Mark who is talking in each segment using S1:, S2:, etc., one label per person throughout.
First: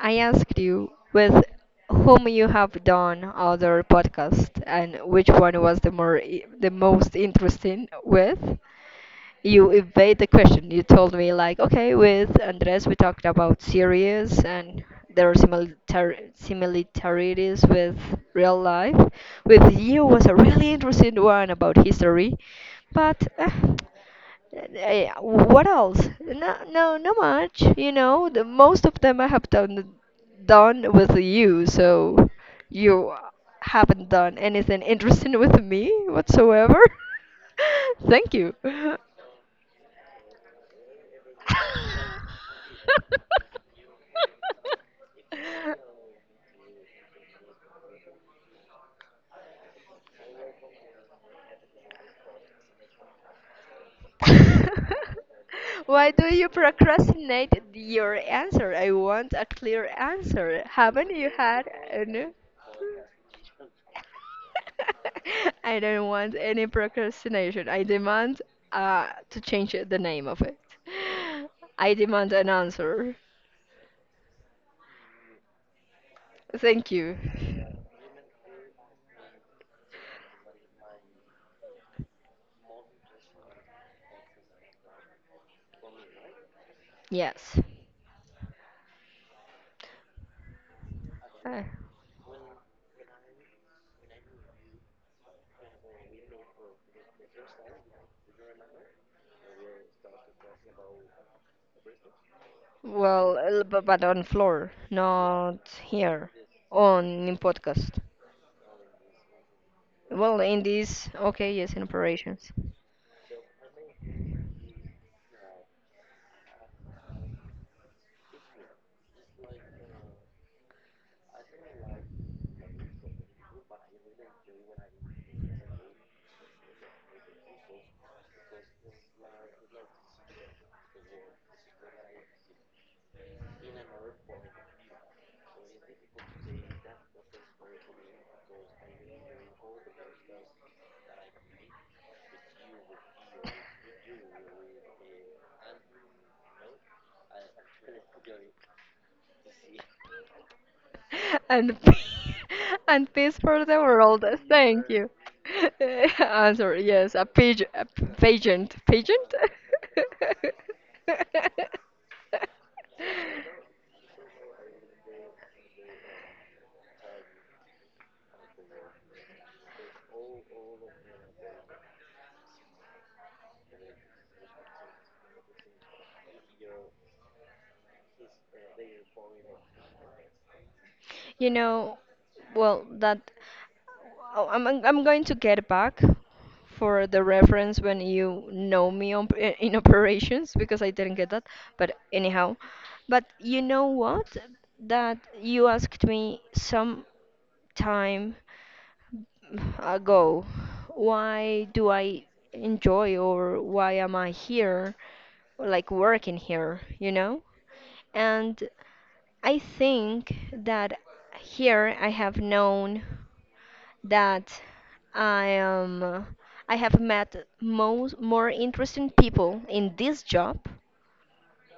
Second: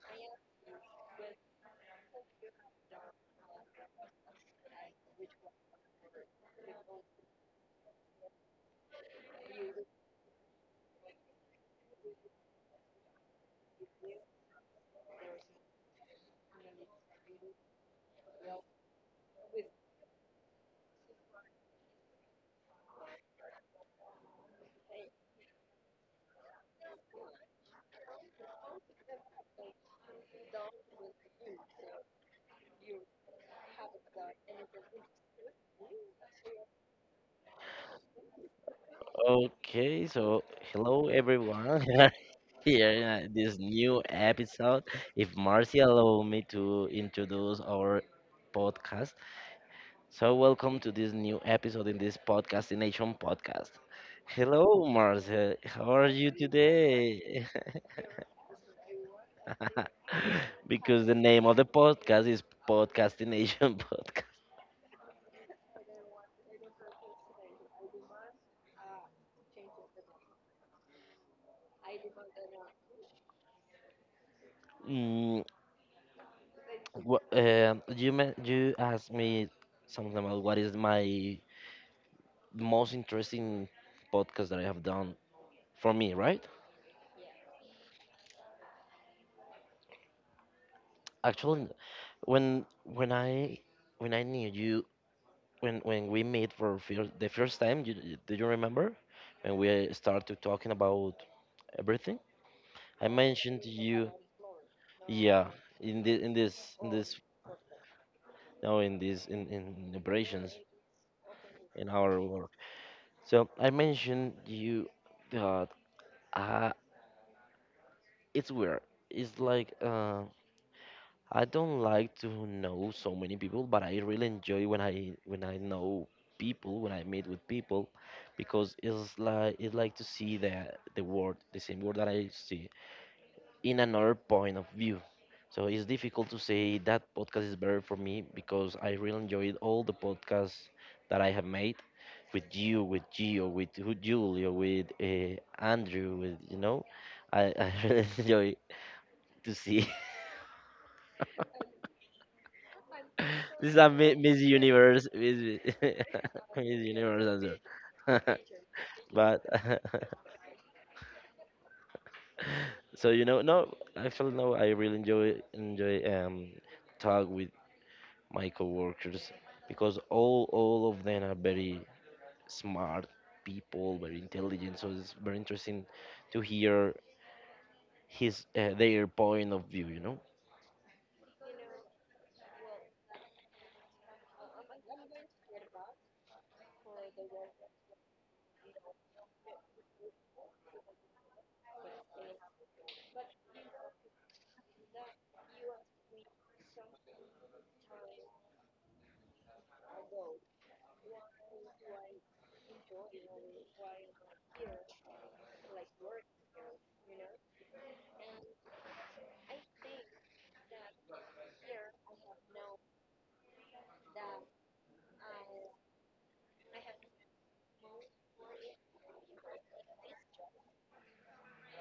S1: I asked you with whom you have done other podcasts and which one was the most interesting with? You evade the question. You told me like, okay, with Andres we talked about series and there are similar similarities with real life. With you was a really interesting one about history, but what else? No, no, not much. You know, the most of them I have done with you, so you haven't done anything interesting with me whatsoever. Thank you.
S2: Okay, so hello, everyone. We are Here in this new episode, if Marcy allow me to introduce our podcast, so welcome to this new episode in this podcastination podcast. Hello, Marcy. How are
S1: Why
S2: you
S1: do you
S2: today?
S1: procrastinate your answer? I want a clear answer.
S2: Because the
S1: Haven't you
S2: name of the
S1: had
S2: podcast
S1: any?
S2: is Podcastination Podcast.
S1: I don't want any procrastination. I demand to change the name of it. I demand an answer.
S2: Mm,
S1: Thank you.
S2: You asked me something about what is my most interesting podcast that I have done for me, right?
S1: Yes. Uh,
S2: Actually, when when I when I knew you when we meet for fir the first time, do you remember? When we started talking about everything, I
S1: Well,
S2: mentioned
S1: uh,
S2: to
S1: bu-
S2: you,
S1: but on floor,
S2: yeah,
S1: not
S2: in the
S1: here,
S2: in this in this
S1: on in podcast.
S2: no in this in
S1: Well,
S2: operations
S1: in this, okay, yes, in
S2: in our work.
S1: operations,
S2: So I mentioned you that. I It's weird. It's like I don't like to know so many people, but I really enjoy when I know people, when I meet with people, because it's like to see the world, the same world that I see in another point of view. So it's difficult to say that podcast is better for me because I really enjoyed all the podcasts that I have made with you, with Gio, with Julio, with Andrew, with you know, I really enjoy to see.
S1: and p- and peace for
S2: This is
S1: the
S2: a
S1: world.
S2: Miss
S1: Thank
S2: Universe,
S1: you.
S2: Miss,
S1: Answer
S2: Miss
S1: yes,
S2: Universe
S1: a
S2: answer.
S1: pigeon, pageant, pageant.
S2: But I feel no, I really enjoy talk with my coworkers because all of them are very smart people, very intelligent. So it's very interesting to hear his their point of view. You know?
S1: You know, well, that oh, I'm going to get back for the reference when you know me on, in operations because I didn't get that. But anyhow, but you know what? That you asked me some time ago, why do I enjoy or why am I here, like working here, you know? And I think that here I have known that I am I have met most more interesting people in this job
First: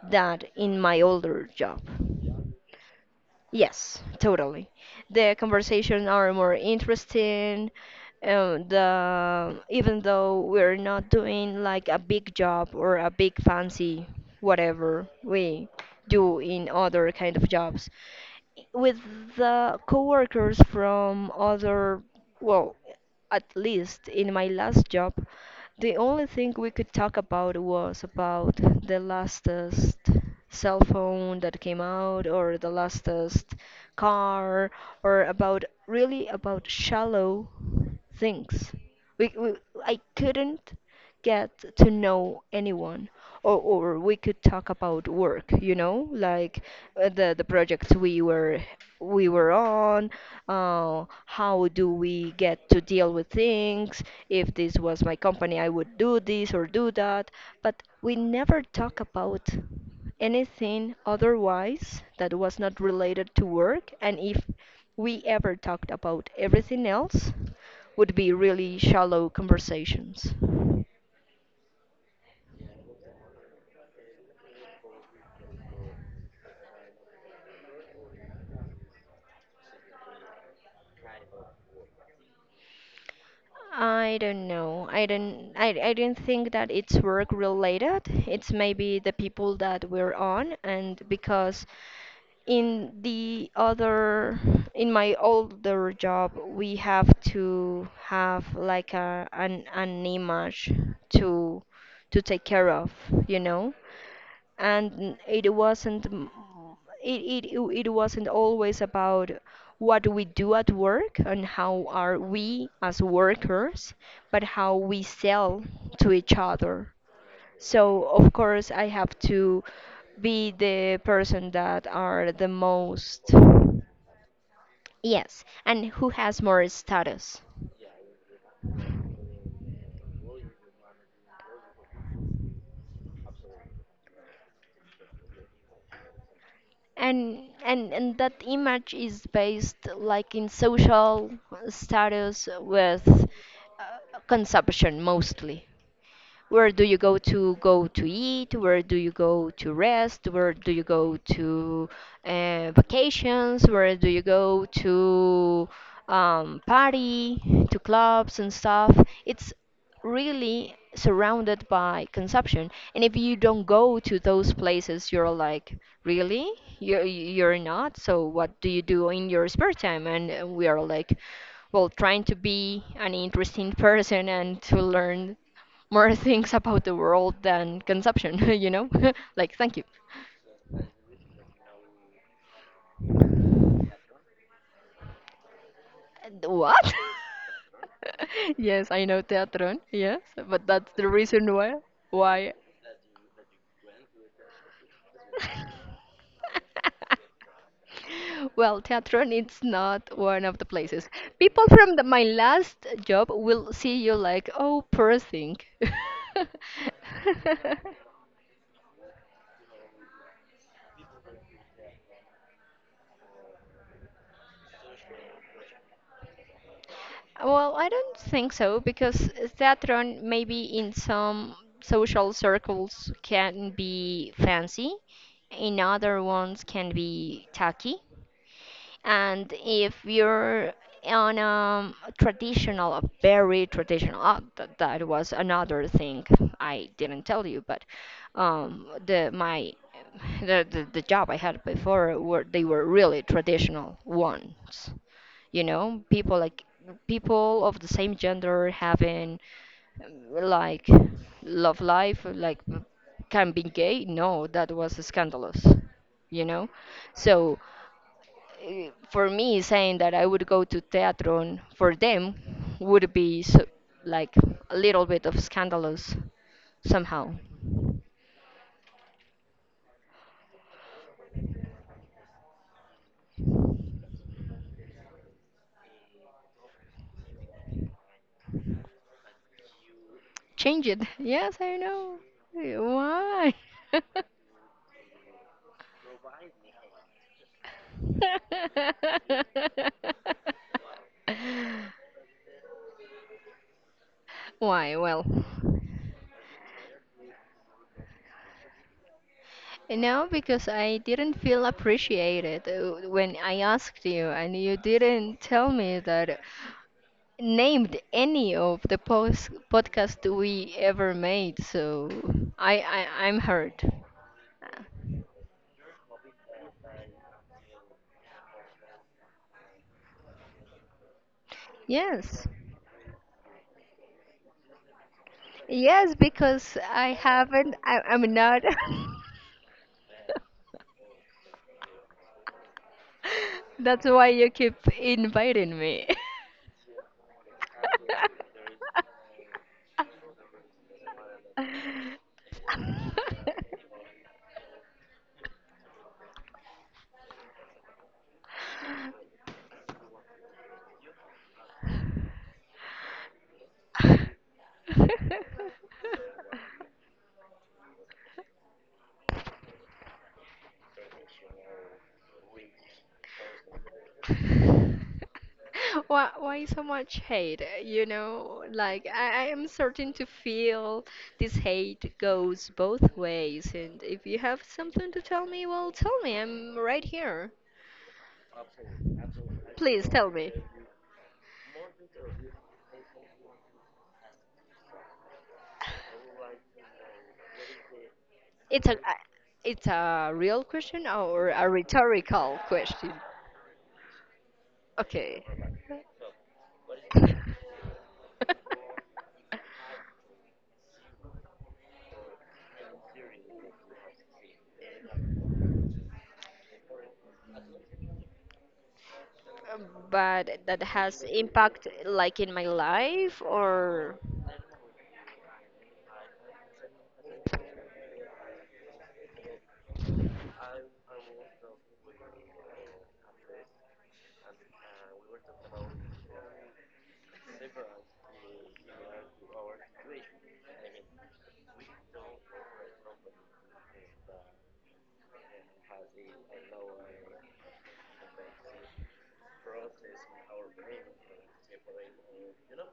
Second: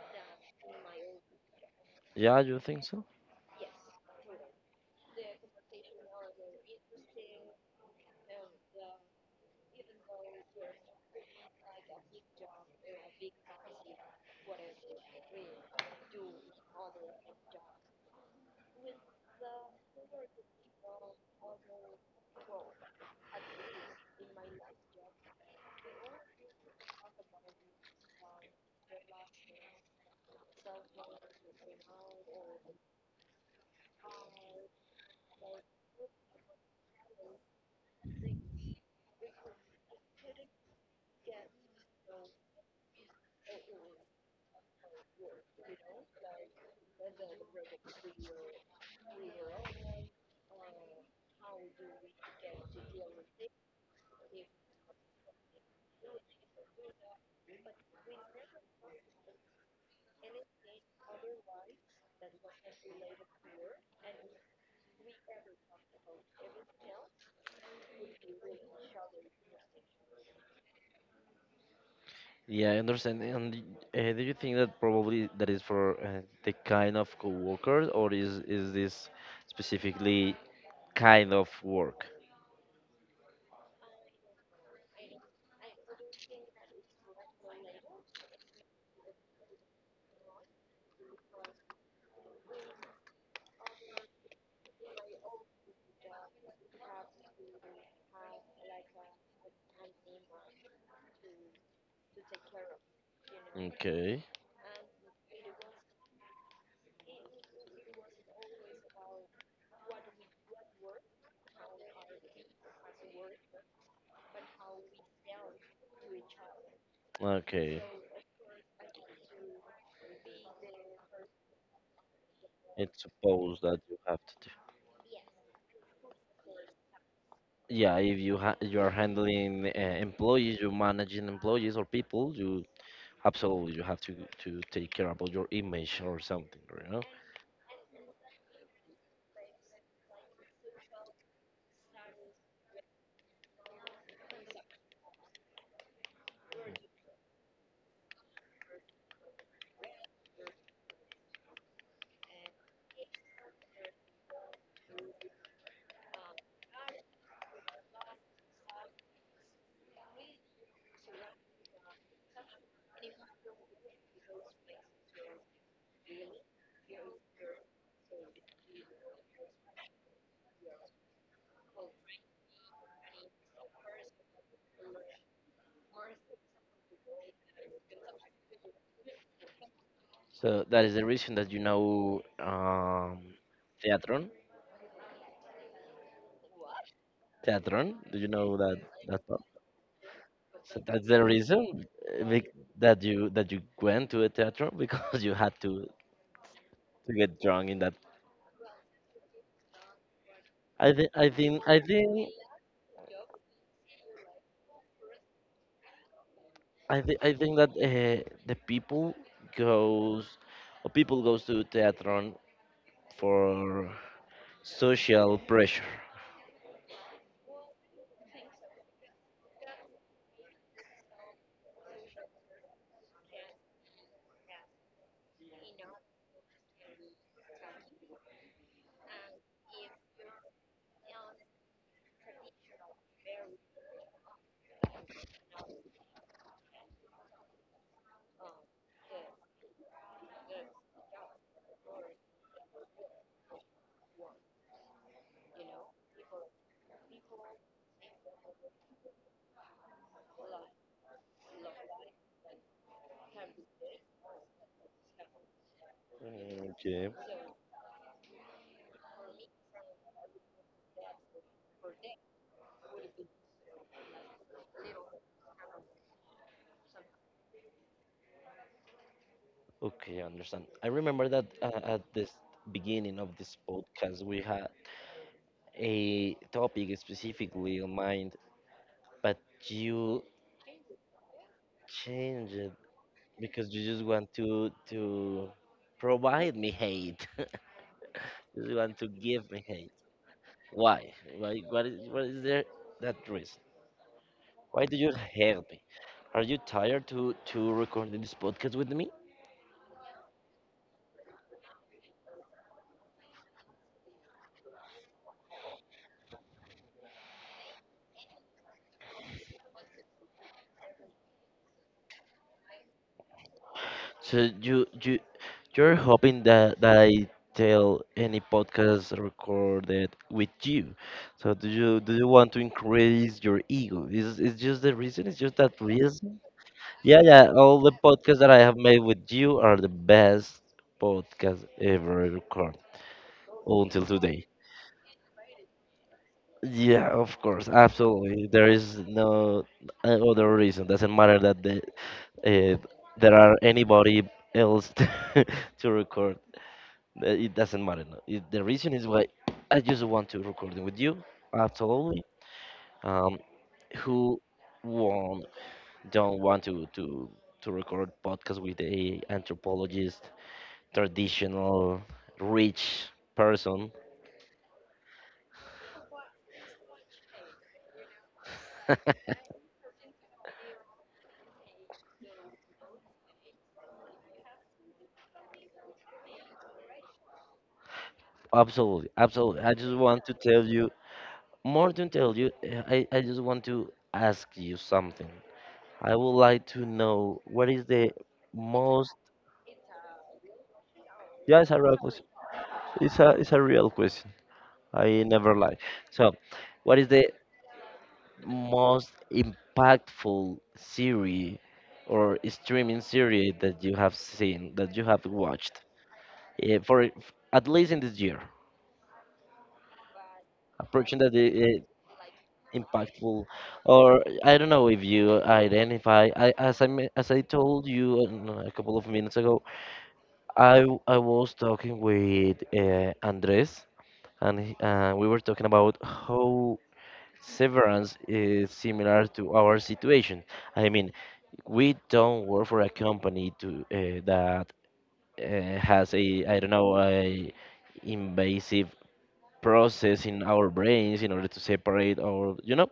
S1: than in my older job.
S2: Yeah, you think so?
S1: Yes, totally. The conversations are more interesting. The Even though we're not doing like a big job or a big fancy whatever we do in other kind of jobs, with the coworkers from other well at least in my last job, the only thing we could talk about was about the lastest cell phone that came out or the lastest car or about really about shallow things. We, I couldn't get to know anyone, or we could talk about work, you know, like the projects we were on. How do we get to deal with things? If this was my company, I would do this or do that, but we never talk about anything otherwise that was not related to work, and if we ever talked about everything else, would be really shallow conversations.
S2: Yeah, I understand. And do you think that probably that is for the kind of coworker, or is this specifically kind of work?
S1: I don't know. I don't think that it's work related. It's maybe the people that we're on and because in the other in my older job we have to have like an image to to take care of, you know?
S2: Okay,
S1: And it wasn't it wasn't always about what we do at work and how are we as workers but how we sell to each other,
S2: okay.
S1: so of course I have to be the person that are the
S2: It's
S1: most.
S2: supposed that you have to do.
S1: Yes, and who has more status.
S2: Yeah, if you are handling employees, you're managing employees or people, you absolutely you have to take care about your image or something, you know?
S1: And and and that image is based like in social status with consumption mostly. Where do you go to go to eat? Where do you go to rest? Where do you go to vacations? Where do you go to party, to clubs and stuff? It's really surrounded by consumption. And if you don't go to those places, you're like, really? You're not? So what do you do in your spare time? And we are like, well, trying to be an interesting person and to learn more things about the world than consumption, you know? Like, thank you.
S2: So that is the reason that you know Theatron.
S1: What?
S2: Theatron, do you know that?
S1: Yes, I know
S2: That,
S1: Teatron, yes, but
S2: so
S1: that's the
S2: that's the
S1: reason why.
S2: reason
S1: Why?
S2: that you went to a theater because you had to get drunk in that.
S1: Well, Teatron it's not one of the
S2: I
S1: places.
S2: think I
S1: People
S2: think I
S1: from the, my
S2: think
S1: last job will see you like, oh, poor thing.
S2: I think that the people goes or people goes to theater for social pressure.
S1: Well, I don't think so because theatron maybe in some social circles can be fancy, in other ones can be tacky. And if you're on a traditional, a very traditional, oh, that, that was another thing I didn't tell you, but the my the job I had before were they were really traditional ones, you know, people of the same gender having like love life like can be gay, no, that was scandalous, you know,
S2: Mm, okay.
S1: so for me saying that I would go to Teatron for them would be so, like a little bit of scandalous somehow.
S2: Okay, I understand. I remember that at this beginning of this podcast, we had a topic specifically in mind, but you
S1: Change it. Yes, I know.
S2: changed,
S1: Eh, why?
S2: because you just want to provide me hate. You just want to give me hate. Why? Why? What is there, that reason? Why
S1: Why?
S2: do you
S1: Well,
S2: hate me? Are you tired to recording this podcast with me?
S1: no, because I didn't feel appreciated when I asked you, and you didn't tell me that named any of the post podcast we ever made, so I'm hurt.
S2: So
S1: Uh,
S2: you you you're hoping that I tell any podcast recorded with you. So do you
S1: Yes,
S2: want to increase your ego? Is just the reason? Is just that
S1: yes,
S2: reason?
S1: because I
S2: Yeah, yeah.
S1: haven't.
S2: All the
S1: I'm
S2: podcasts that I
S1: not.
S2: have made with you are the best podcast ever recorded until
S1: That's why
S2: today.
S1: you keep inviting me.
S2: Yeah, of course, absolutely. There is no other reason. Doesn't matter that uh, there are anybody else to record. It doesn't matter. No. The reason is why I just want to record it with you. Absolutely. Um, who won't don't want to to record podcast with a anthropologist traditional rich person.
S1: Why so much hate? You know, like I am starting to feel this hate goes both ways. And if you have something to tell me, well, tell me. I'm right here.
S2: Absolutely, absolutely. I just
S1: Please
S2: want
S1: tell
S2: to
S1: me.
S2: tell you more than tell you. I just want to ask you something. I would like to know what is the
S1: It's a,
S2: most.
S1: I- it's a real question or
S2: Yeah,
S1: a
S2: it's a real question.
S1: rhetorical question?
S2: It's a real question. I
S1: Okay.
S2: never lie. So, what is the most impactful series or streaming series that you have seen that you have watched? For at least in this year,
S1: But that has
S2: approaching that
S1: impact, like in my life,
S2: impactful,
S1: or.
S2: or I don't know if you identify. I, as I me- as I told you a couple of minutes ago, I was talking with Andres, and we were talking about how Severance is similar to our situation. I mean, we don't work for a company to that has a, I don't know, a invasive process in our brains in order to separate our, you know,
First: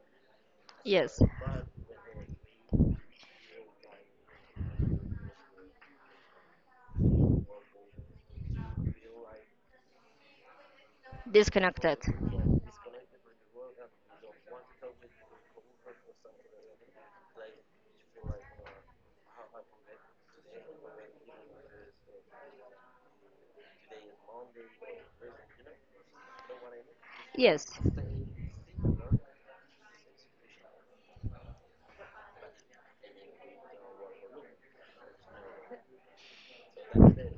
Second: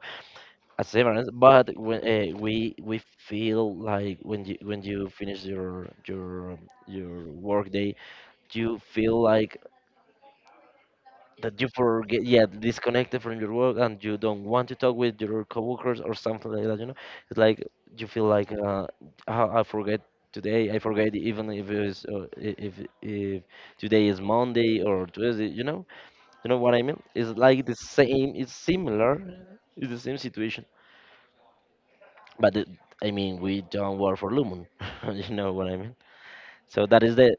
S2: a
S1: Yes,
S2: severance, but when we feel like when you finish your work day, you feel like that you
S1: disconnected.
S2: forget, yeah, disconnected from your work, and you don't want to talk with your coworkers or something like that. You know, it's like you feel like I forget today. I forget even if if today is Monday or Tuesday. You know what I mean? It's like the
S1: Yes.
S2: same. It's similar. It's the same situation. but the, I mean, we don't work for Lumen. You know what I mean? So that is the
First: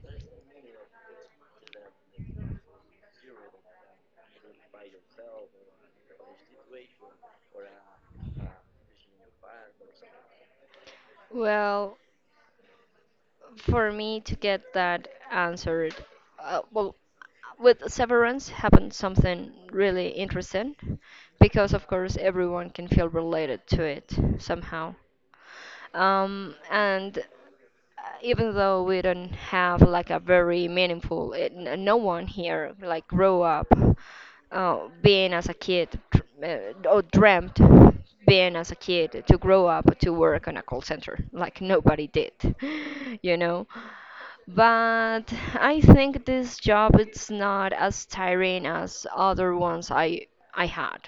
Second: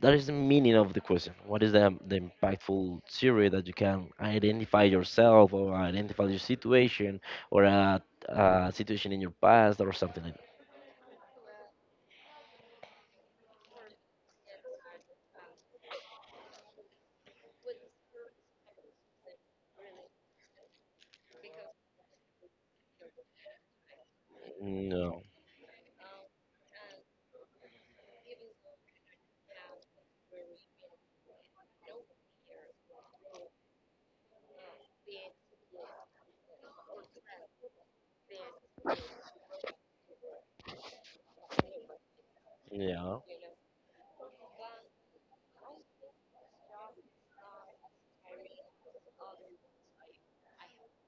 S2: that is the meaning of the question. What is the impactful theory that you can identify yourself or identify your situation or a, a situation in your past or something like that?
S1: Well, for me to get that answered, well, with severance happened something really interesting because, of course, everyone can feel related to it somehow.
S2: No.
S1: And Even though we don't have like a very meaningful, no one here like grow up being as a kid dr- or dreamt being as a kid to grow up to work on a call center. Like nobody did,
S2: Yeah.
S1: you know. But I think this job it's not as tiring as other ones I had.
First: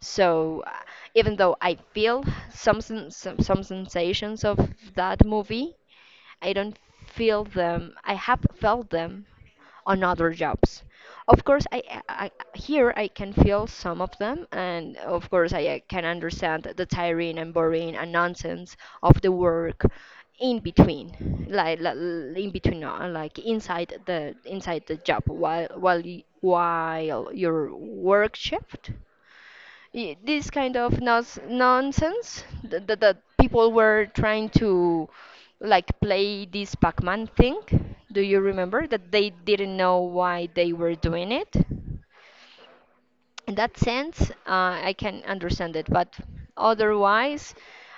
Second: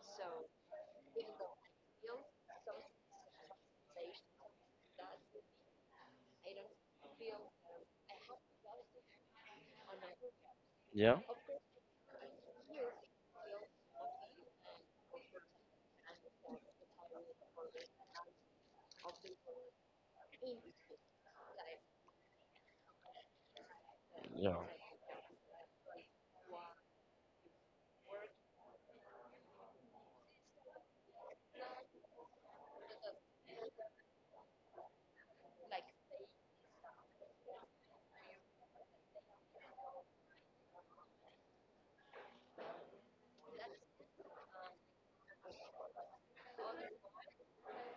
S1: So even though I feel some some sensations of that movie, I don't feel them. I have felt them on other jobs.
S2: Yeah.
S1: Of course, here I can feel some of them, and of course I can understand the tiring and boring and nonsense of the work in between, like in between, like
S2: Yeah.
S1: inside the job while your work shift this kind of nonsense that, that people were trying to like play this Pac-Man thing. Do you remember that they didn't know why they were doing it? In that sense, I can understand it. But otherwise,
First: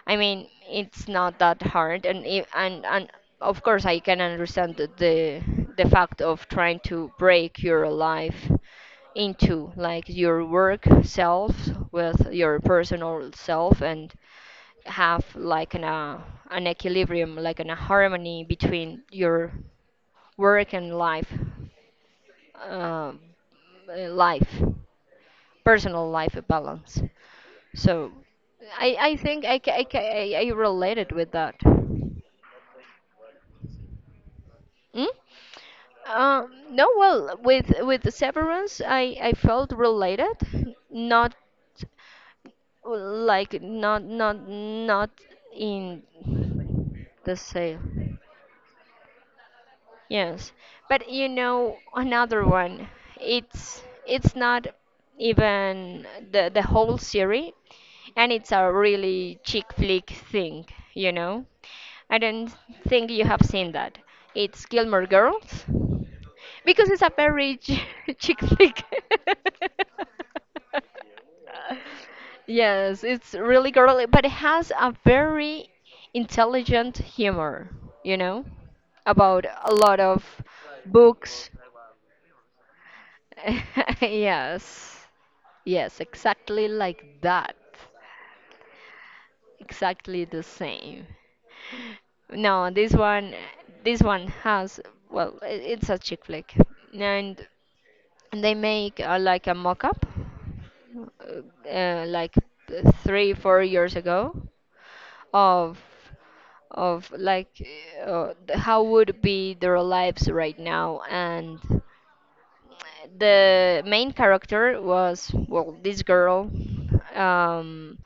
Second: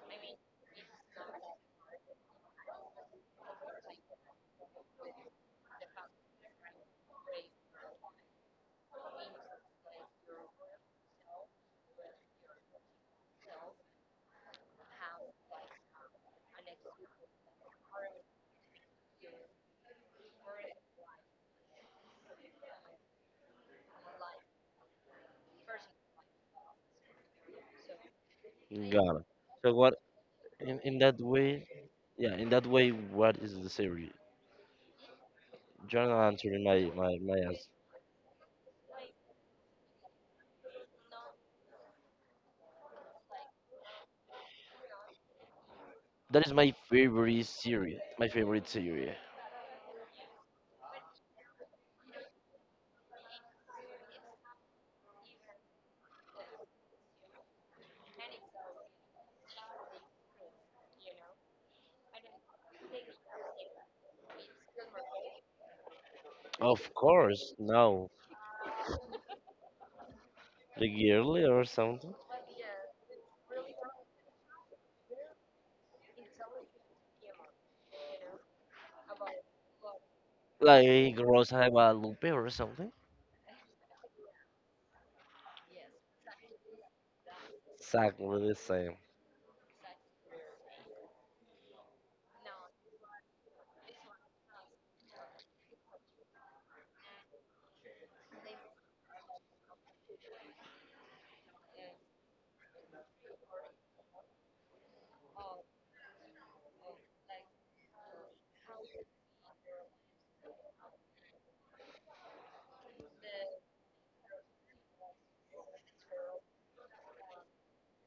S1: I mean, it's not that hard, and of course, I can understand the fact of trying to break your life into like your work self with your personal self and have like an equilibrium, like an, a harmony between your work and life, uh, life personal life balance. So I
S2: Got it.
S1: think I, ca-
S2: So
S1: I,
S2: what,
S1: ca- I
S2: in
S1: related
S2: that
S1: with that.
S2: way?
S1: Mm?
S2: Yeah. In that way, what is the theory? You're not answering
S1: No,
S2: my
S1: well,
S2: ask.
S1: with the severance, I felt related, not not in
S2: That is my
S1: the
S2: favorite
S1: sale.
S2: series. My favorite series.
S1: Yes, but you know another one. It's not even the whole series. And it's a really chick flick thing, you know. I don't think you have seen that. It's Gilmore Girls because
S2: Of
S1: it's a
S2: course,
S1: very
S2: no.
S1: chick flick.
S2: Like yearly or something.
S1: Yes, it's really girly, but it has a very intelligent humor, you know, about a lot of
S2: Like
S1: books.
S2: Rosa de Guadalupe or something.
S1: Yes, yes, exactly like that,
S2: Exactly the same.
S1: exactly the same. No, this one has, well, it's a chick flick, and they make like a mock-up, like three, 4 years ago, of of like how would be their lives right now, and the main character was well this girl, um,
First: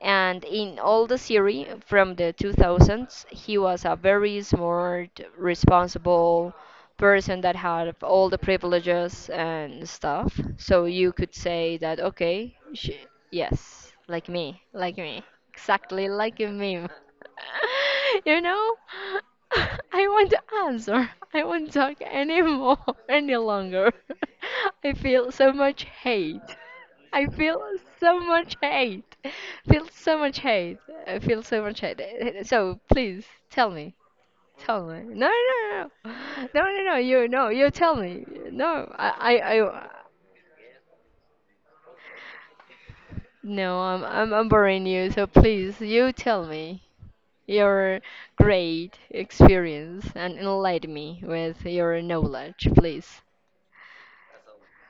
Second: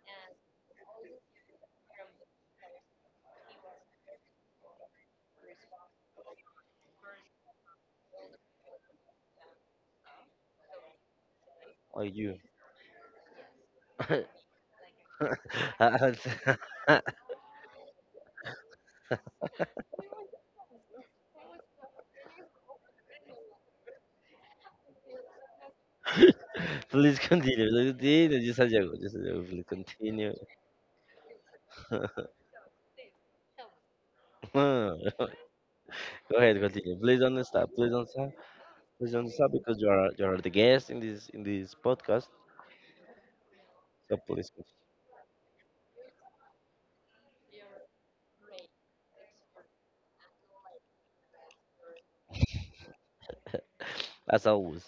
S1: and in all the series from the 2000s he was a very smart responsible person that had all the privileges and stuff, so you could say that
S2: Like you.
S1: okay she, yes, like me, like me, exactly like me. You know, I want to answer, I won't talk anymore, any longer. I feel so much
S2: Please
S1: hate.
S2: continue. Please
S1: I feel so
S2: continue.
S1: much
S2: Just a joke. Just
S1: hate.
S2: a joke. Please
S1: Feel so
S2: continue.
S1: much hate. I feel so much hate. Eh, so please tell me. Tell me. No, no, no, no,
S2: Go ahead,
S1: no, no, no,
S2: continue. Please
S1: you
S2: don't
S1: no. You
S2: stop. Please
S1: tell
S2: don't
S1: me.
S2: stop.
S1: No,
S2: Please don't stop because
S1: I
S2: you are the guest in this podcast.
S1: no.
S2: So
S1: I'm
S2: please,
S1: boring you. So please, you tell me your great experience and enlighten me with your knowledge, please.
S2: as always.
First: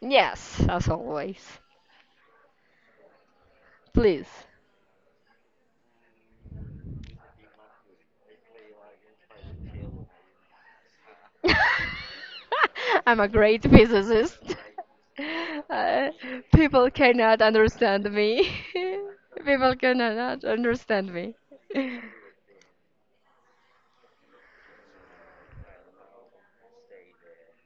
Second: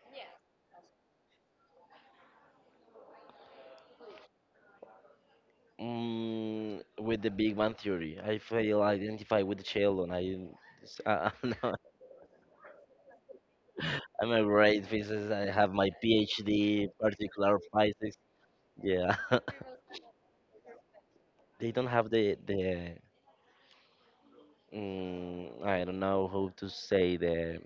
S1: Yes, as always. Please.
S2: Mm, with the Big Bang Theory, I feel identified with Sheldon. I'm not.
S1: I'm a great
S2: I'm
S1: physicist.
S2: a great physicist. I have my
S1: Uh,
S2: PhD,
S1: people cannot
S2: particular
S1: understand
S2: physics.
S1: me.
S2: Yeah,
S1: People cannot understand me.
S2: they don't have the I don't know how to say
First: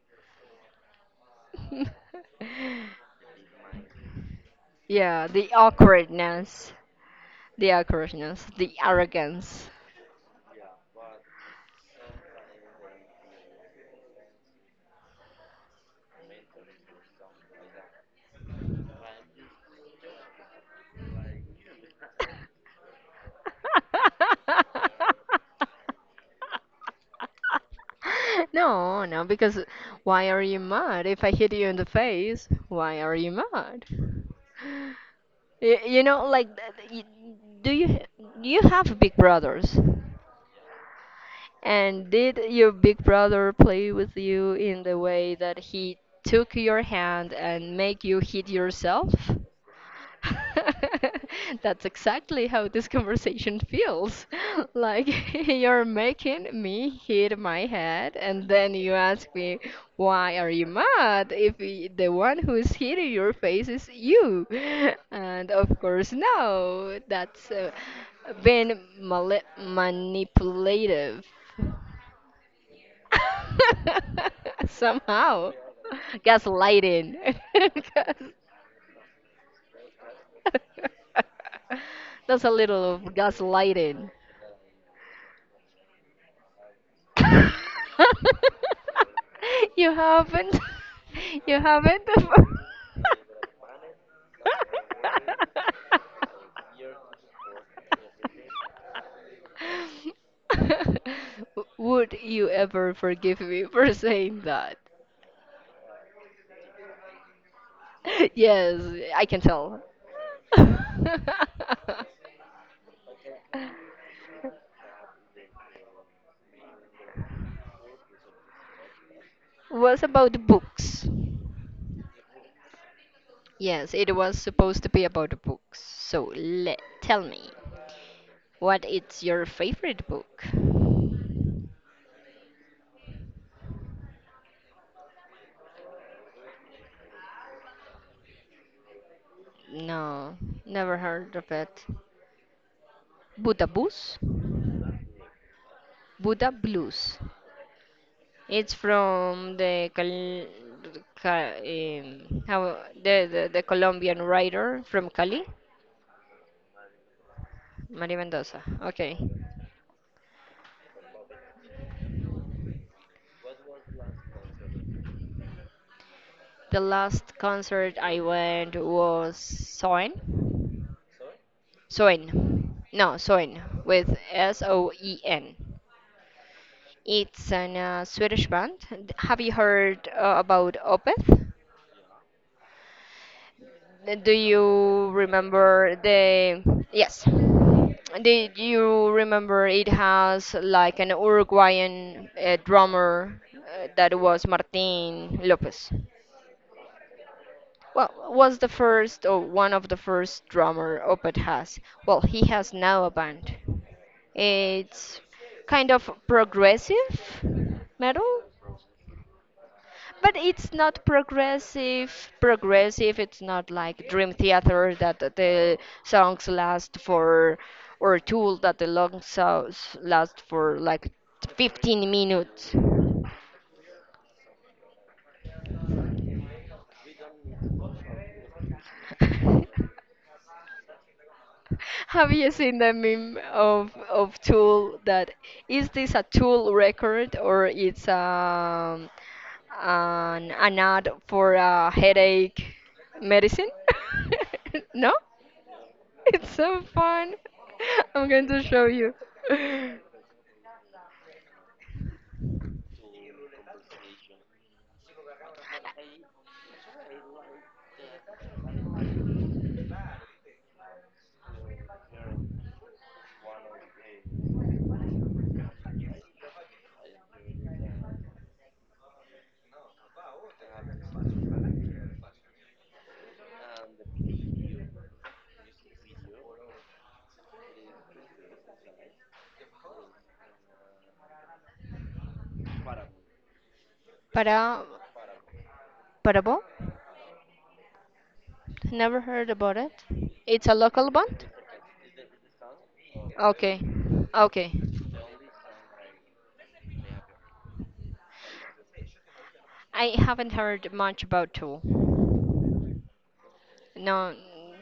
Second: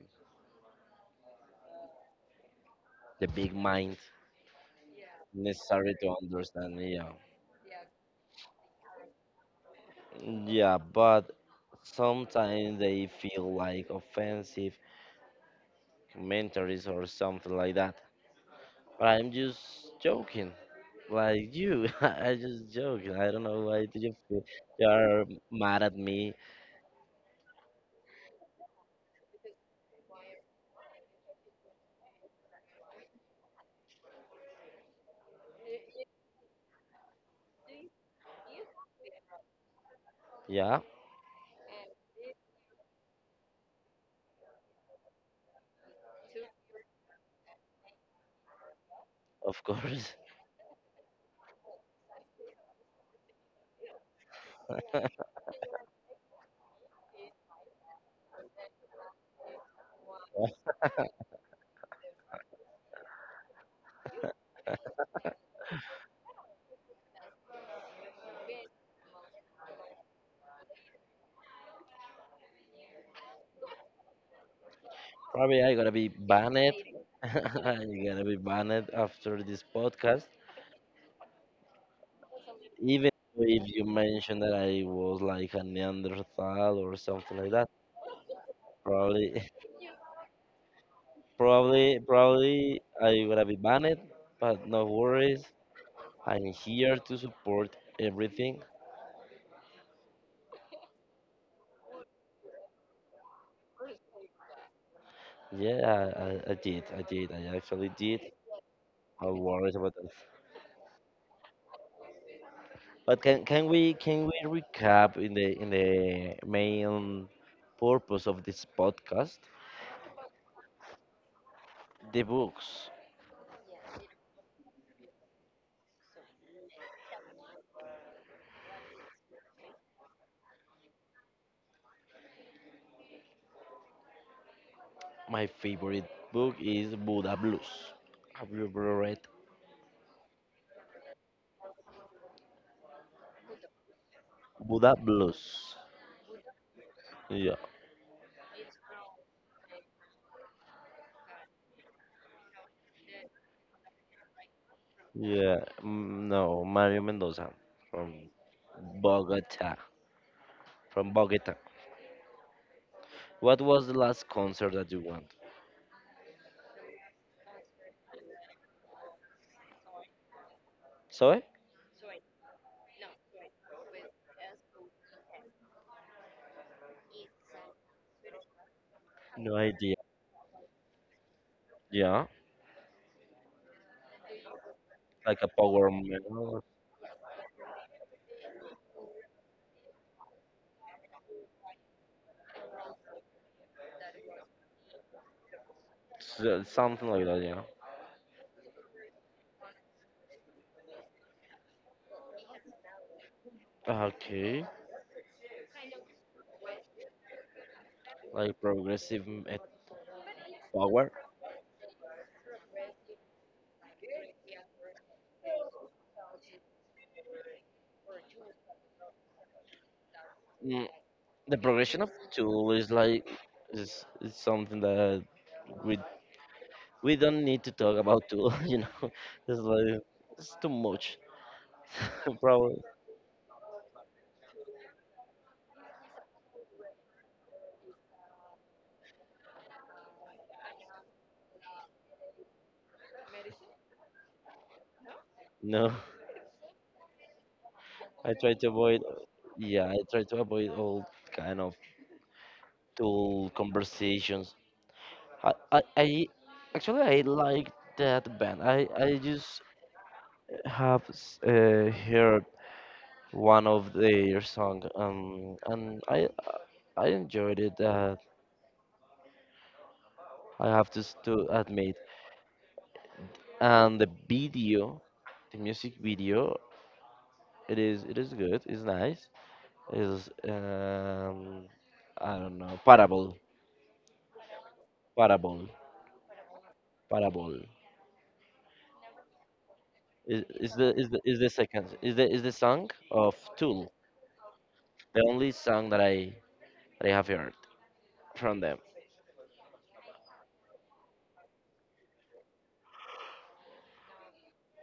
S2: the big mind
S1: Yeah, the
S2: necessary to
S1: awkwardness,
S2: understand. Yeah,
S1: the awkwardness, the arrogance.
S2: yeah, but sometimes they feel like offensive commentaries or something like that. But I'm just joking. Like you, I just joke. I don't know why do you feel you are mad at me.
S1: No, no, because why are you mad? If I hit you in the face, why are you mad? You know, like, do you you have big brothers?
S2: Yeah,
S1: And did your big brother play with you in the way that he took your hand and make you hit yourself?
S2: of course.
S1: That's exactly how this conversation feels. Like you're making me hit my head, and then you ask me, why are you mad if the one who's hitting your face is you? And of course, no, that's been manipulative somehow.
S2: Probably I gotta be banned.
S1: Gaslighting.
S2: You gotta be banned after this podcast.
S1: That's a little of
S2: Even if you
S1: gaslighting.
S2: mentioned that I was like a Neanderthal or something like that, probably,
S1: you haven't. You haven't.
S2: probably I gotta be banned. But no worries. I'm here to support everything.
S1: Would you ever forgive me for saying that?
S2: Yeah, I did. I did. I actually did.
S1: Yes, I
S2: No
S1: can
S2: worries
S1: tell.
S2: about that. But can can we recap in the main purpose of this podcast?
S1: was about books.
S2: The books.
S1: Yes, it was supposed to be about books. So let tell me, what is your favorite book?
S2: My favorite book is Buddha Blues. Have you ever read
S1: No, never heard of it. Buddha Blues?
S2: Buddha Blues?
S1: Buddha Blues.
S2: Yeah,
S1: It's from the how, the Colombian writer from Cali,
S2: yeah. Mm, no, Mario Mendoza
S1: Maria
S2: from
S1: Mendoza. Okay.
S2: Bogota. From Bogota. What was the last concert that you went?
S1: The last concert I went was Soen.
S2: Sorry?
S1: Soen. No, Soen with SOEN. It's an Swedish band. Have you
S2: No idea.
S1: heard about Opeth?
S2: Yeah,
S1: Do you
S2: like a power
S1: remember the
S2: metal,
S1: yes. Did you remember it has like an Uruguayan drummer that was Martin Lopez?
S2: something like that. Yeah.
S1: Well, was the first or one of the first drummer Opeth has. Well, he has now a band.
S2: Okay,
S1: It's kind of progressive metal,
S2: like progressive metal.
S1: but it's not
S2: Power.
S1: progressive. Progressive, it's not like Dream Theater that the songs last for, or Tool that the long songs last for
S2: Mm,
S1: like
S2: the progression of
S1: 15
S2: tool
S1: minutes.
S2: is is something that we we don't need to talk about tool. You know, it's like it's too much.
S1: Have you
S2: Probably
S1: seen the meme of tool that is this a tool record or it's an ad for a headache medicine? No?
S2: no.
S1: It's so fun. I'm
S2: i
S1: going
S2: try
S1: to
S2: to
S1: show
S2: avoid
S1: you.
S2: yeah I try to avoid all kind of tool conversations. I actually I like that band. I just have heard one of their song, and I enjoyed it, I have to, to admit. And the video, the music video, it is good. It's nice. It's I don't know.
S1: Para
S2: Parable,
S1: Parabo?
S2: Parable.
S1: Never heard about it. It's
S2: Is
S1: a
S2: the is
S1: local
S2: the is
S1: band?
S2: the second, is the song of
S1: Okay,
S2: Tool.
S1: okay.
S2: The only song that I have heard from them.
S1: I haven't heard much about Tool. No,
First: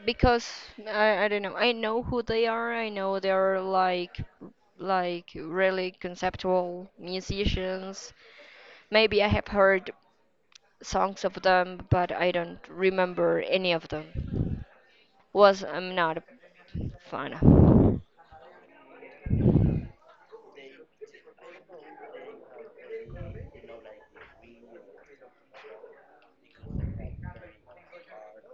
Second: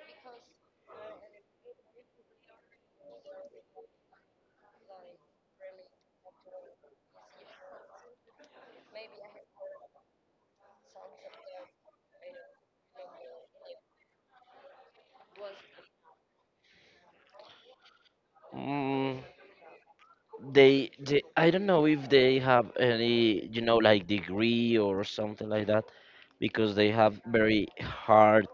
S1: because I don't know. I know who they are. I know they are like really conceptual musicians. Maybe I have heard songs of them, but I don't remember any of them. Was I'm not a fan.
S2: Mm, they I don't know if they have any, you know, like degree or something like that, because they have very hard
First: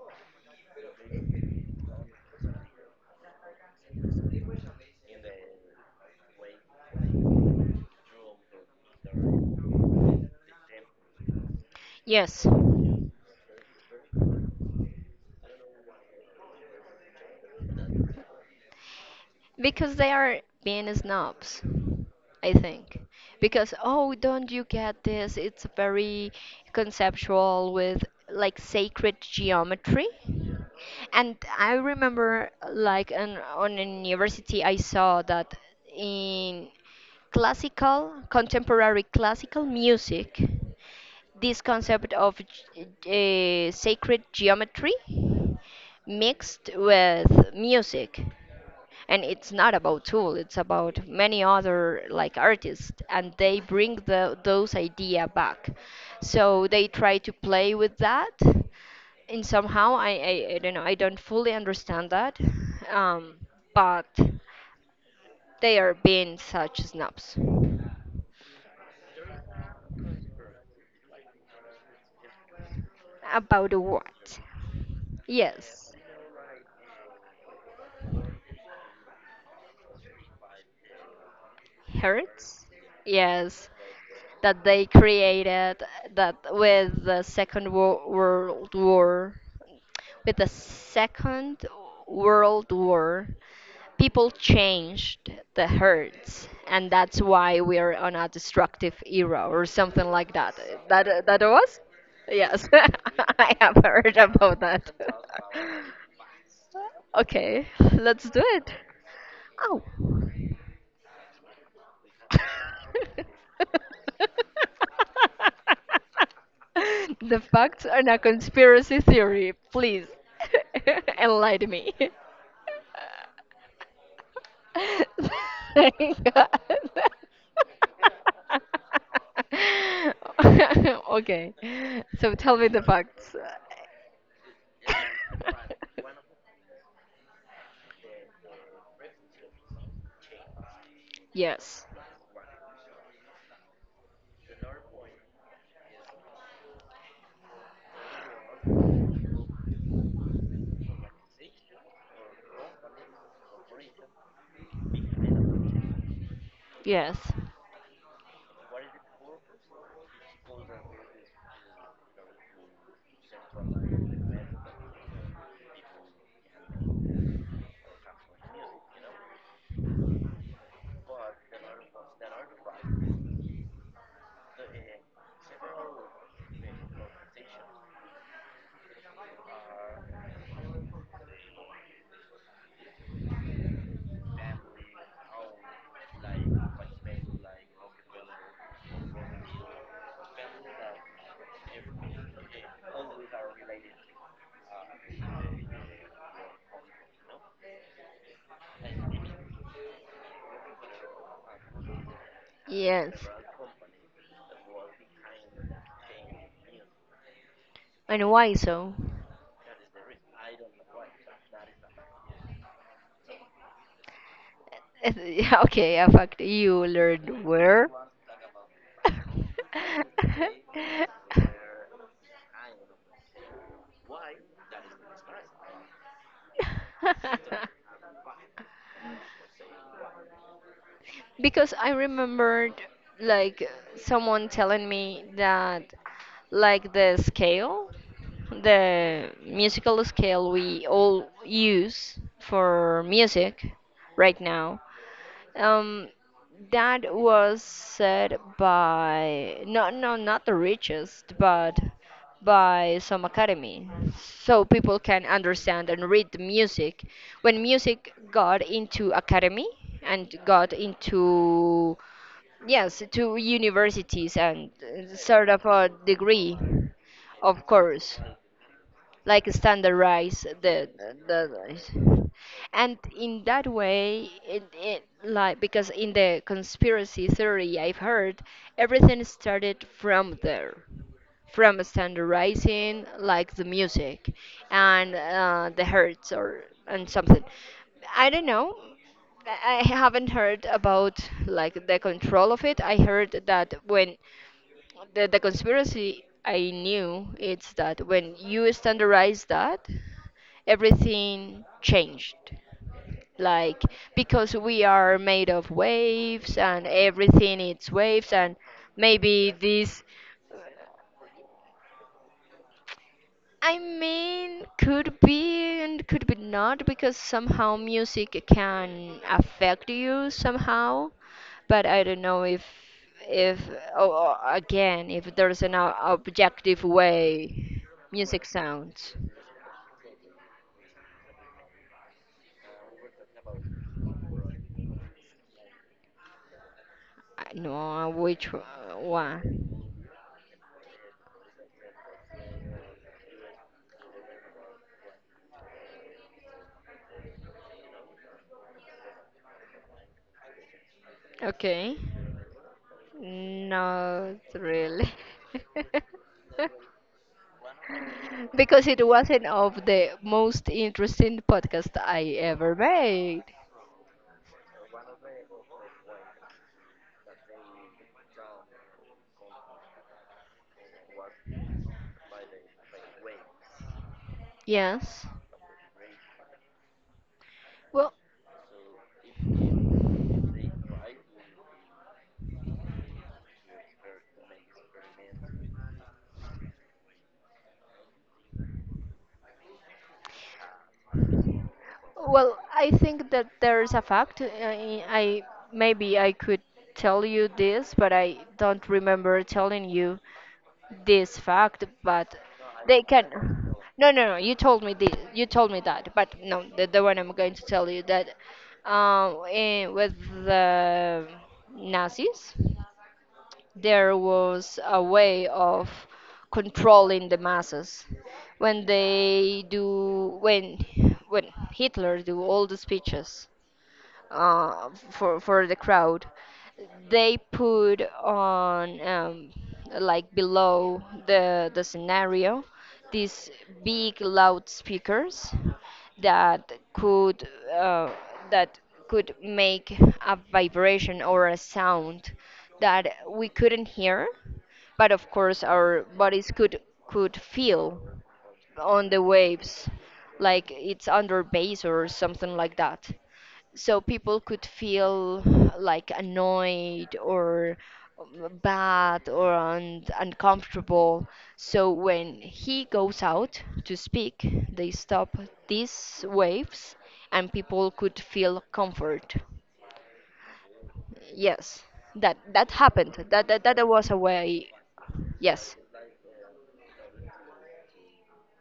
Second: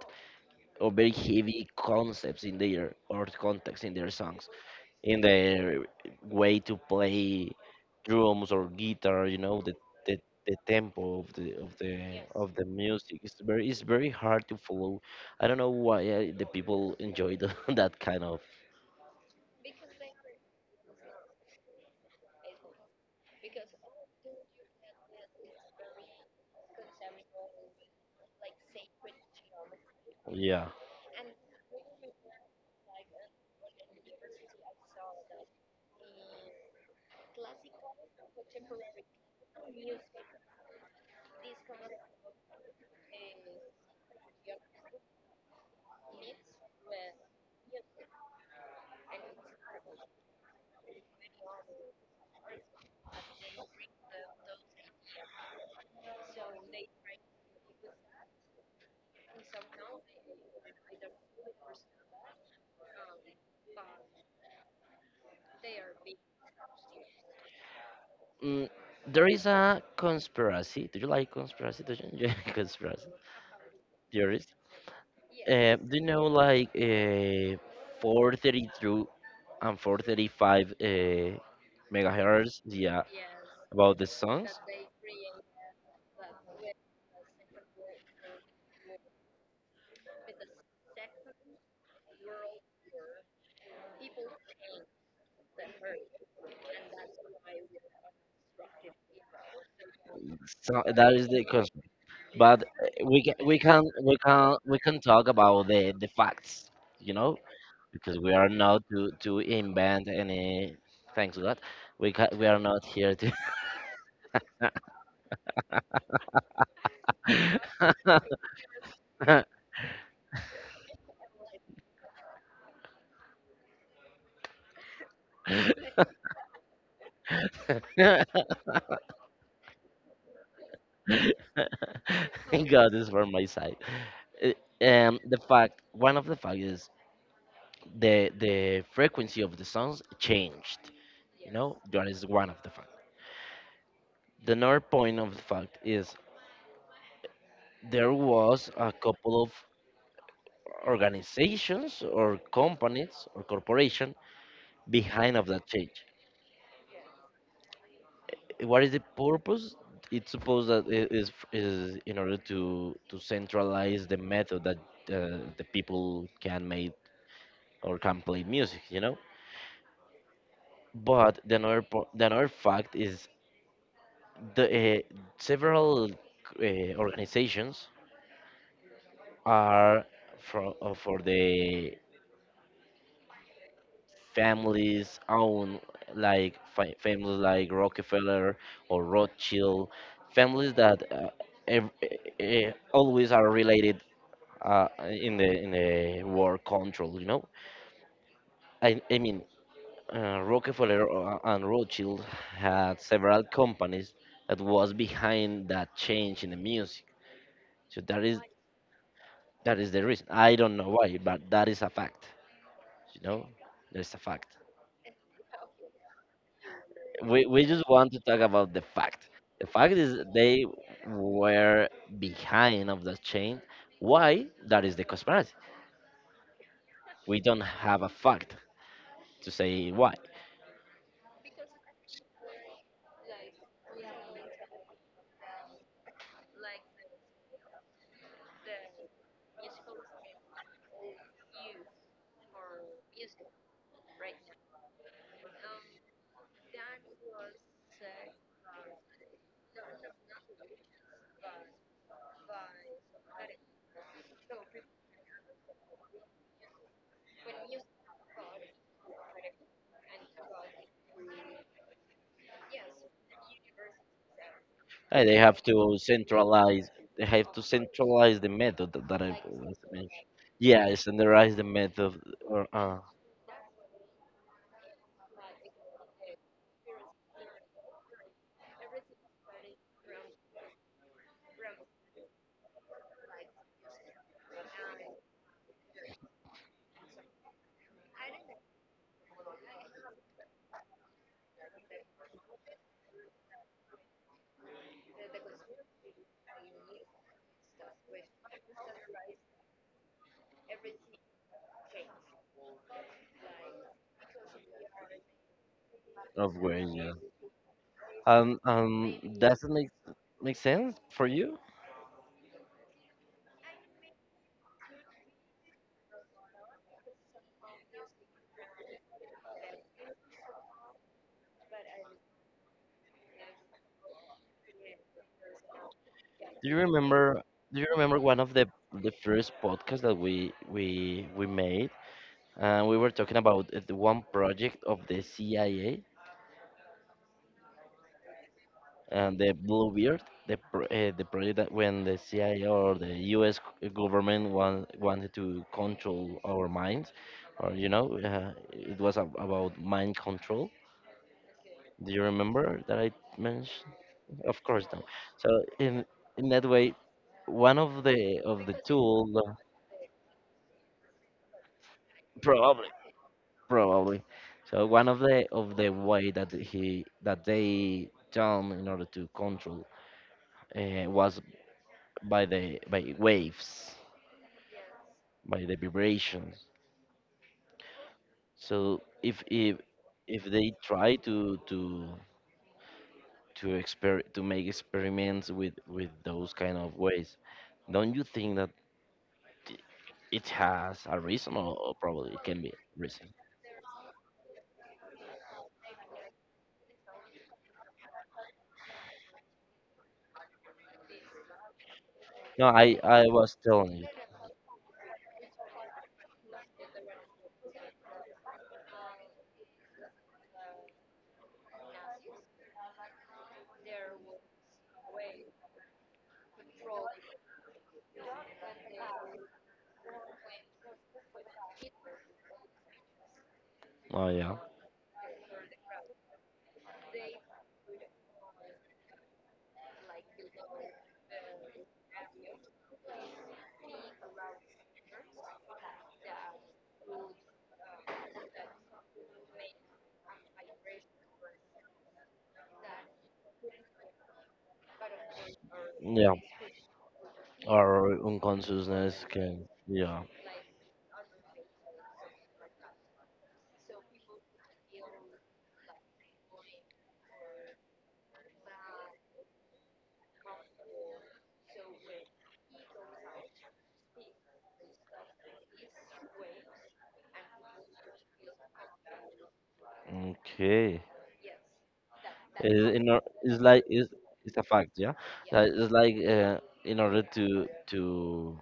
S2: or very heavy concepts in their, or context in their songs, in their way to play drums or guitar. You know the, the tempo of the of the
S1: Yes.
S2: of the music. It's very hard to follow. I don't know why the people enjoy that kind of.
S1: Because they are being snobs, I think. Because, oh, don't you get this? It's very conceptual with like sacred geometry.
S2: Yeah.
S1: And I remember, like, an, on a university, I saw that in classical, contemporary classical music, this concept of sacred geometry mixed with music. And it's not about Tool, it's about many other like artists, and they bring the, those idea back. So they try to play with that, and somehow I don't know I don't fully understand that, um, but they are being such snobs
S2: Mm, there is a conspiracy. Do you like conspiracy? Do you enjoy conspiracy
S1: about what?
S2: theories?
S1: Yes,
S2: Do you know like 432 and 435
S1: heard.
S2: megahertz. Yeah,
S1: Yes,
S2: about the songs.
S1: that they created that with the World War. With the Second World War, people changed the herds, and that's why we are on a destructive era or something like that.
S2: So that
S1: That
S2: is
S1: that
S2: the
S1: was?
S2: question. But
S1: Yes,
S2: we can
S1: I
S2: we
S1: have
S2: can
S1: heard
S2: we can
S1: about
S2: we
S1: that.
S2: can talk about the facts, you know,
S1: Okay,
S2: because
S1: let's
S2: we
S1: do
S2: are
S1: it.
S2: not to
S1: Oh.
S2: invent any. Thanks God, we are not here to.
S1: the facts
S2: God
S1: are not conspiracy theory. Please enlighten me. Thank God. okay, so tell me the
S2: is from
S1: facts.
S2: my side. The fact, one of the facts is the frequency of the sounds changed. You know,
S1: Yes,
S2: that is one of the fact. The another point of the fact is there was a couple of organizations or companies or corporation behind of that change.
S1: yes,
S2: What is the purpose? It's supposed that it is in order to centralize the method that the people can make or can play music. But the the another fact is the several organizations are for the families own like families like Rockefeller or Rothschild families that always are related in the war control, you know. I mean, Rockefeller and Rothschild had
S1: yes.
S2: several companies that was behind that change in the music. so that
S1: And
S2: is
S1: why so?
S2: That is the reason. I don't know why, but that is a fact. You know, there's a fact.
S1: Yeah, okay, yeah, fact. You learned
S2: We just
S1: where?
S2: want to talk about the fact. The fact is they were behind of the chain. Why? That is the conspiracy. We don't have a fact to say why.
S1: Because I remembered like someone telling me that like the scale, the musical scale we all use for music right now um, that was said by not the richest, but by some academy, so people can understand and read the music. When music got into academy and got into yes, to universities and
S2: They
S1: sort
S2: have
S1: of a
S2: to
S1: degree,
S2: centralize. They have to
S1: of course
S2: centralize the method that I
S1: like
S2: was mentioned.
S1: standardize
S2: Yeah, standardize the method
S1: the
S2: or
S1: and in that way it like because in the conspiracy theory I've heard everything started from there from standardizing like the music and the hertz or and something I don't know I haven't heard about like the control of it. I heard that when the conspiracy I knew it's that when you standardize that, everything changed. Like because we are made of
S2: of
S1: waves
S2: where.
S1: and
S2: Yeah.
S1: everything it's waves
S2: Um,
S1: and
S2: um,
S1: maybe
S2: does it make
S1: this
S2: make sense for you?
S1: I mean could be and could be not because somehow music can affect you somehow but I don't know if oh, again if there's an
S2: Do you
S1: objective
S2: remember? Do
S1: way
S2: you remember one
S1: music
S2: of the
S1: sounds.
S2: first podcasts that we made? We were talking about the one project of the CIA
S1: I know which one?
S2: and the Bluebeard, the project that when the CIA or the U.S. government wanted to control our minds, or you know, about mind control.
S1: Okay.
S2: Do you remember that I mentioned?
S1: Not
S2: Of course, no.
S1: really.
S2: So in in that way, one of the
S1: Because it
S2: tool.
S1: wasn't of the most interesting podcast I ever
S2: Probably,
S1: made.
S2: probably. So one of the way that he that they done in order to control, was by the by waves,
S1: Yes.
S2: by the vibrations.
S1: Well.
S2: So if they try to exper to make experiments with those kind of ways, don't you think that i- it has a reason, or probably it
S1: Well,
S2: can be
S1: I
S2: reason?
S1: think that there is a fact. I maybe I could tell you this, but I don't remember telling you this fact. But
S2: No, I
S1: they
S2: I was
S1: can.
S2: telling you.
S1: No, no, no. You told me this. You told me that. But no, the one I'm going to tell you that with the Nazis there was a way of controlling the masses. When they do, when when Hitler do all the speeches,
S2: Oh yeah,
S1: for the crowd. They put on like below the scenario these big loudspeakers that could uh, that could make a vibration or a sound that we couldn't hear, but of course our
S2: yeah.
S1: bodies could feel
S2: Our
S1: on
S2: unconsciousness
S1: the
S2: can,
S1: waves
S2: yeah.
S1: like it's under bass or something like that so people could feel like annoyed or bad or uncomfortable. So when he goes out to speak, they stop these waves and people could feel comfort.
S2: Okay.
S1: Yes, that that
S2: Is in
S1: happened.
S2: or, it's like
S1: That was a
S2: it's a
S1: way.
S2: fact, yeah. Like,
S1: Yes.
S2: it's like in order to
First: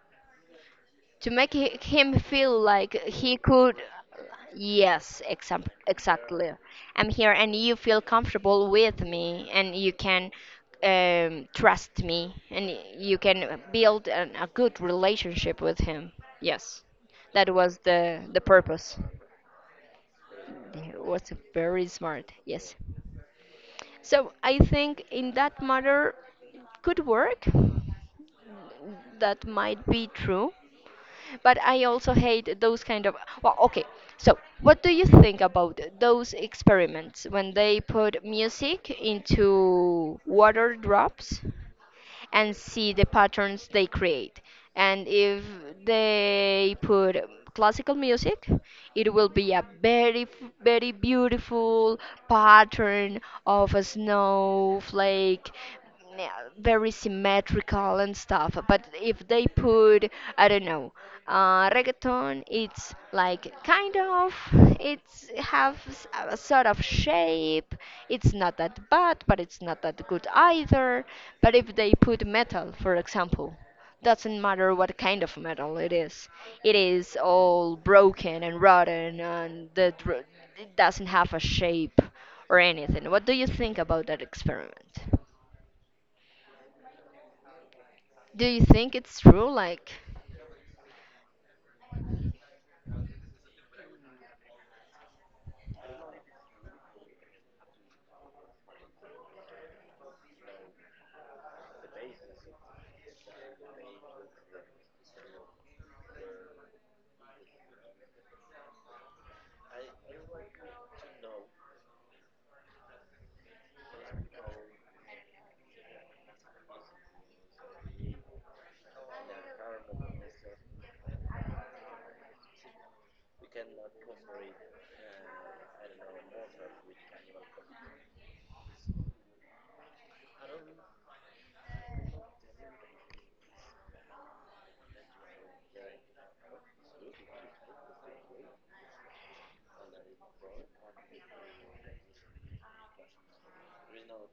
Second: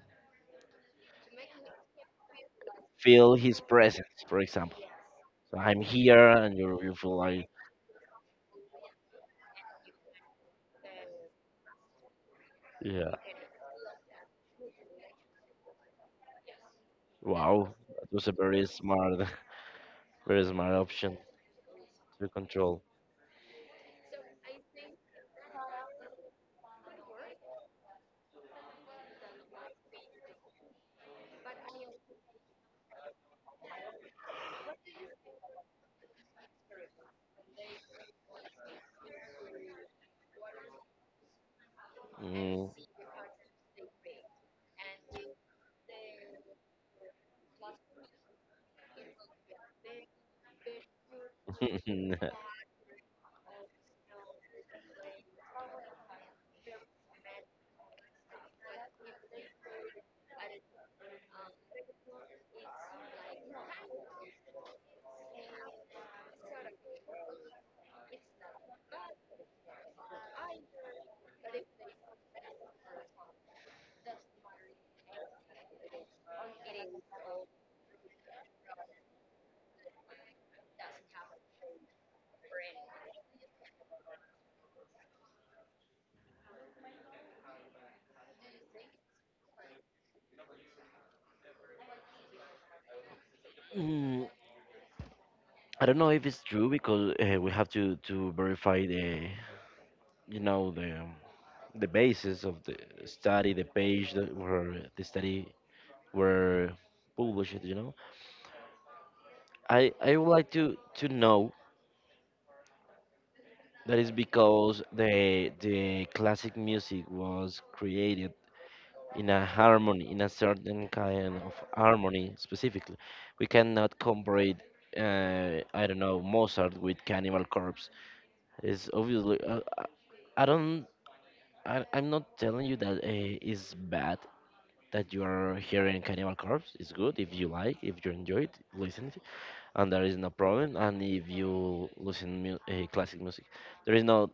S1: To make him feel like
S2: feel
S1: he
S2: his
S1: could.
S2: presence, for example.
S1: Yes,
S2: So I'm here,
S1: exactly.
S2: and you
S1: I'm
S2: feel
S1: here
S2: like
S1: and you feel comfortable with me and you can trust me and
S2: yeah,
S1: you can build a good relationship with him. Yes, that
S2: wow,
S1: was
S2: that was a
S1: the
S2: very
S1: purpose.
S2: smart, very smart
S1: It
S2: option
S1: was very
S2: to
S1: smart, yes.
S2: control.
S1: So I think in that matter, could work. That might be true but I also hate those kind of well okay so what do you think about those experiments when they put music into water drops and
S2: Mm.
S1: see the patterns they create and if they put classical music it will be a very beautiful pattern of a snowflake, yeah, very symmetrical and stuff. But if they put, I don't know, reggaeton, it's like kind of, it's have a sort of shape. It's not that bad, but it's not that good either. But if they put metal, for example. Doesn't matter what kind of metal it is. It is all broken and rotten and the it doesn't have a shape or anything. What do you think about that experiment? Do you think it's true? Like,
S2: Mm, I don't know if it's true because we have to verify the, you know, the basis of the study, the page that where the study were published, you know. I would like to know that is because the classic music was created in a harmony, in a certain kind of harmony specifically. We cannot compare it, I don't know, Mozart with Cannibal Corpse. It's obviously, I don't, I, I'm not telling you that it's bad that you are hearing Cannibal Corpse. It's good if you like, if you enjoy it, listen it, and there is no problem. And if you listen classic music, there is no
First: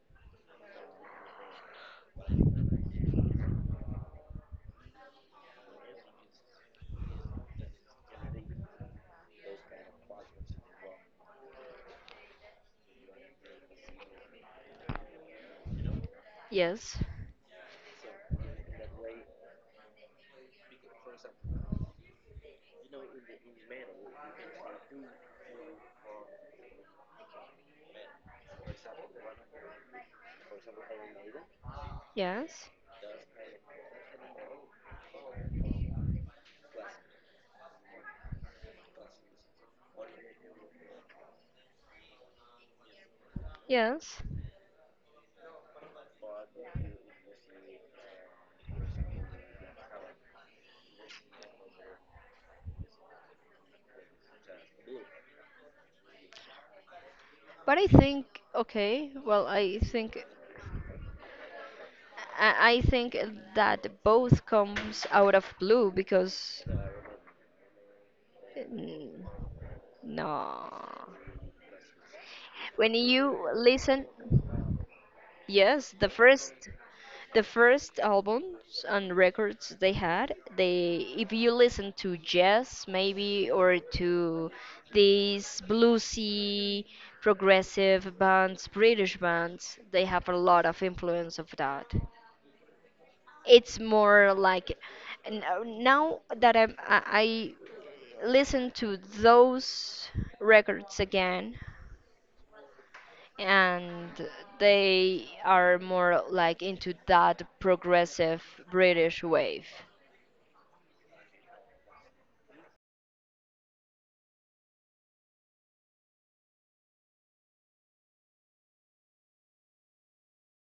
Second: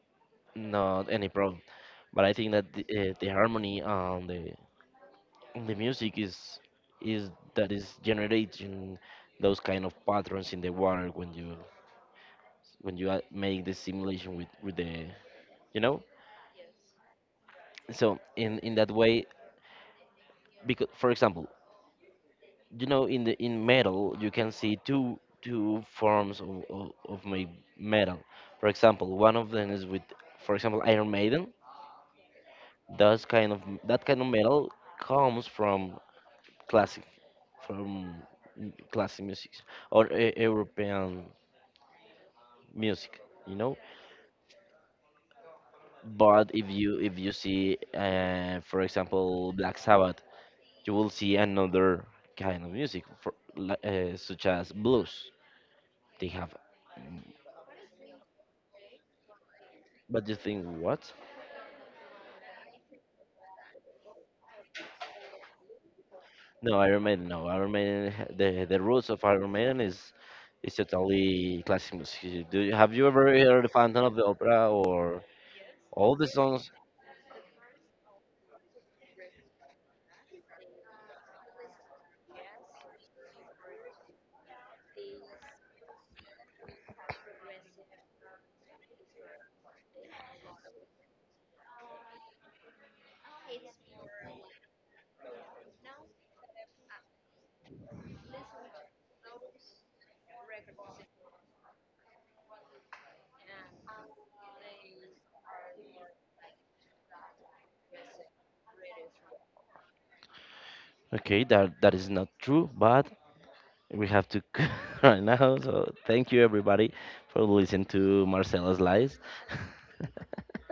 S2: not any problem. But I think that the harmony on the music is that is generating those kind of patterns in the water when you make the simulation with the, you know.
S1: yes,
S2: So in that way, because for example, you know, in the in metal you can see two forms of, metal. For example, one of them is with, for example, Iron Maiden.
S1: yes,
S2: Those kind of, that kind of metal comes from classic, from classic music or european music, you know.
S1: yes.
S2: But if you see, for example, Black Sabbath, you will see another kind of music for, such as blues they have.
S1: But I think, okay, well, I think.
S2: But you think what?
S1: I think that both comes out of blue because
S2: No, Iron Maiden. No, Iron Maiden. The roots of
S1: mm,
S2: Iron Maiden is
S1: no.
S2: totally classic music. Do you,
S1: When
S2: have you ever
S1: you
S2: heard the Phantom
S1: listen.
S2: of the Opera or
S1: Yes,
S2: all the songs?
S1: the first albums and records they had, they if you listen to jazz maybe or to these bluesy progressive bands, British bands, they have a lot of influence of that. It's more like now that I listen to those records again and they are more like into that progressive British wave.
S2: Okay, that that is not true, but we have to right now. So thank you everybody for listening to Marcela's lies.